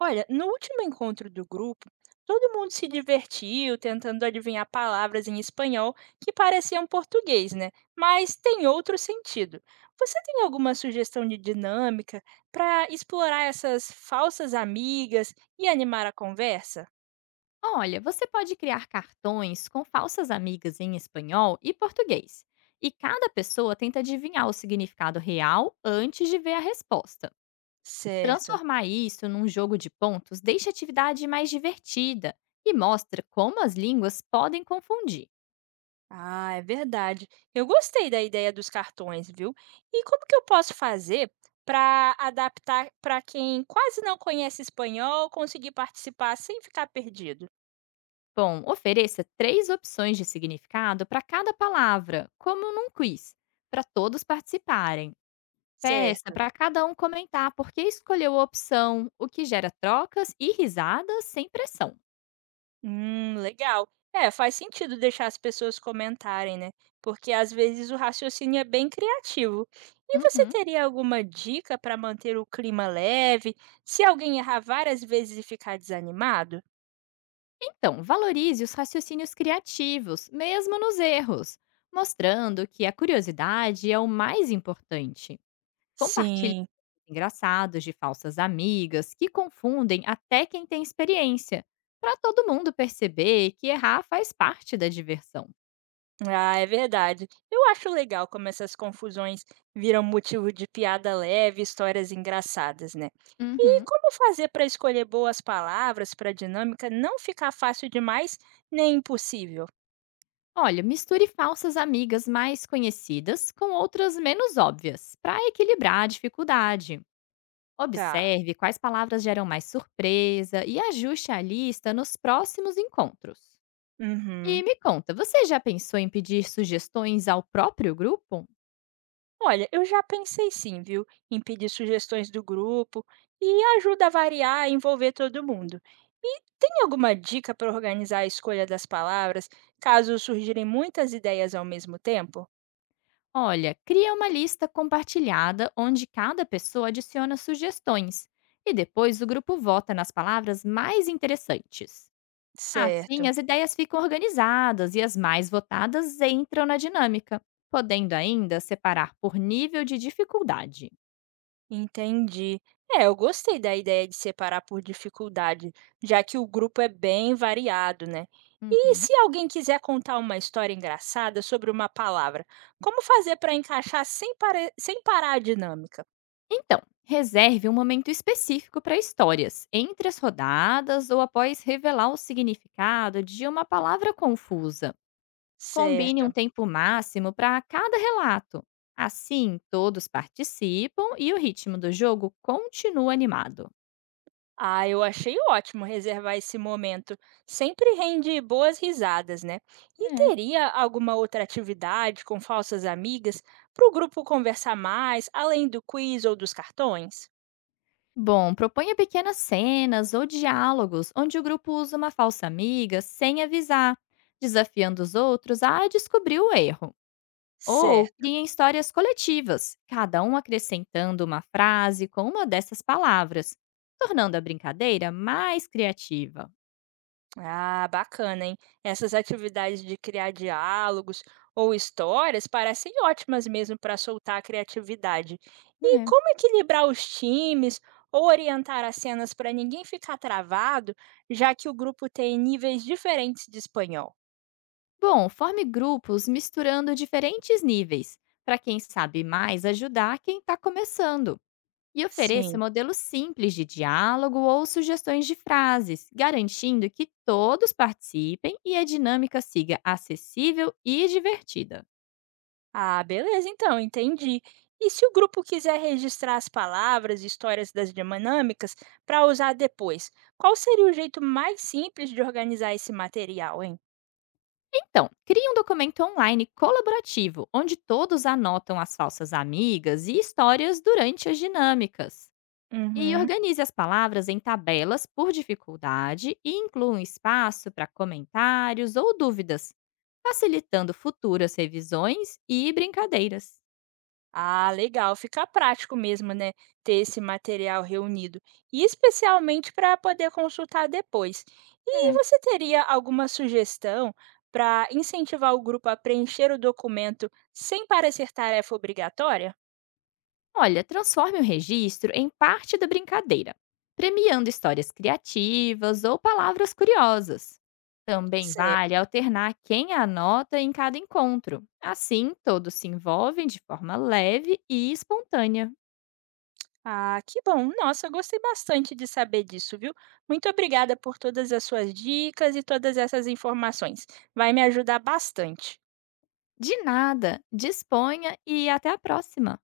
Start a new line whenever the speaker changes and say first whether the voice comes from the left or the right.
right: Olha, no último encontro do grupo, todo mundo se divertiu tentando adivinhar palavras em espanhol que pareciam português, né? Mas tem outro sentido. Você tem alguma sugestão de dinâmica para explorar essas falsas amigas e animar a conversa?
left: Olha, você pode criar cartões com falsas amigas em espanhol e português. E cada pessoa tenta adivinhar o significado real antes de ver a resposta.
right: Certo.
left: Transformar isso num jogo de pontos deixa a atividade mais divertida e mostra como as línguas podem confundir.
right: Ah, é verdade. Eu gostei da ideia dos cartões, viu? E como que eu posso fazer para adaptar para quem quase não conhece espanhol conseguir participar sem ficar perdido?
left: Bom, ofereça três opções de significado para cada palavra, como num quiz, para todos participarem. Peça
right: Certo.
left: para cada um comentar por que escolheu a opção, o que gera trocas e risadas sem pressão.
right: Legal. É, faz sentido deixar as pessoas comentarem, né? Porque às vezes o raciocínio é bem criativo. E você
left: Uhum.
right: teria alguma dica para manter o clima leve, se alguém errar várias vezes e ficar desanimado?
left: Então, valorize os raciocínios criativos, mesmo nos erros, mostrando que a curiosidade é o mais importante. Compartilhe
right: Sim.
left: engraçados de falsas amigas que confundem até quem tem experiência, para todo mundo perceber que errar faz parte da diversão.
right: Ah, é verdade. Eu acho legal como essas confusões viram motivo de piada leve, histórias engraçadas, né? E
left: Uhum.
right: como fazer para escolher boas palavras para a dinâmica não ficar fácil demais nem impossível?
left: Olha, misture falsas amigas mais conhecidas com outras menos óbvias, para equilibrar a dificuldade.
right: Tá.
left: Observe quais palavras geram mais surpresa e ajuste a lista nos próximos encontros. E
right: Uhum.
left: me conta, você já pensou em pedir sugestões ao próprio grupo?
right: Olha, eu já pensei sim, viu, em pedir sugestões do grupo e ajuda a variar e envolver todo mundo. E tem alguma dica para organizar a escolha das palavras, caso surgirem muitas ideias ao mesmo tempo?
left: Olha, cria uma lista compartilhada onde cada pessoa adiciona sugestões e depois o grupo vota nas palavras mais interessantes. Assim,
right: Certo,
left: as ideias ficam organizadas e as mais votadas entram na dinâmica, podendo ainda separar por nível de dificuldade.
right: entendi. É, eu gostei da ideia de separar por dificuldade, já que o grupo é bem variado, né? E
left: Uhum.
right: se alguém quiser contar uma história engraçada sobre uma palavra, como fazer para encaixar sem parar a dinâmica?
left: Então, reserve um momento específico para histórias, entre as rodadas ou após revelar o significado de uma palavra confusa. Combine um
right: Certo.
left: tempo máximo para cada relato. Assim, todos participam e o ritmo do jogo continua animado.
right: Ah, eu achei ótimo reservar esse momento. Sempre rende boas risadas, né? E
left: É.
right: teria alguma outra atividade com falsas amigas para o grupo conversar mais, além do quiz ou dos cartões?
left: Bom, proponha pequenas cenas ou diálogos onde o grupo usa uma falsa amiga sem avisar, desafiando os outros a descobrir o erro. Ou
right: Certo.
left: criem histórias coletivas, cada um acrescentando uma frase com uma dessas palavras, tornando a brincadeira mais criativa.
right: Ah, bacana, hein? Essas atividades de criar diálogos ou histórias parecem ótimas mesmo para soltar a criatividade. E
left: É.
right: como equilibrar os times ou orientar as cenas para ninguém ficar travado, já que o grupo tem níveis diferentes de espanhol?
left: Bom, forme grupos misturando diferentes níveis, para quem sabe mais ajudar quem está começando. E ofereça
right: Sim.
left: modelos simples de diálogo ou sugestões de frases, garantindo que todos participem e a dinâmica siga acessível e divertida.
right: Ah, beleza, então, entendi. E se o grupo quiser registrar as palavras e histórias das dinâmicas para usar depois, qual seria o jeito mais simples de organizar esse material, hein?
left: Então, crie um documento online colaborativo, onde todos anotam as falsas amigas e histórias durante as dinâmicas. E
right: Uhum.
left: organize as palavras em tabelas por dificuldade e inclua um espaço para comentários ou dúvidas, facilitando futuras revisões e brincadeiras.
right: Ah, legal, fica prático mesmo, né, ter esse material reunido, e especialmente para poder consultar depois. E
left: É.
right: você teria alguma sugestão para incentivar o grupo a preencher o documento sem parecer tarefa obrigatória?
left: Olha, transforme o registro em parte da brincadeira, premiando histórias criativas ou palavras curiosas. Também
right: Certo.
left: vale alternar quem anota em cada encontro. Assim, todos se envolvem de forma leve e espontânea.
right: Ah, que bom. Nossa, eu gostei bastante de saber disso, viu? Muito obrigada por todas as suas dicas e todas essas informações. Vai me ajudar bastante.
left: De nada, disponha e até a próxima!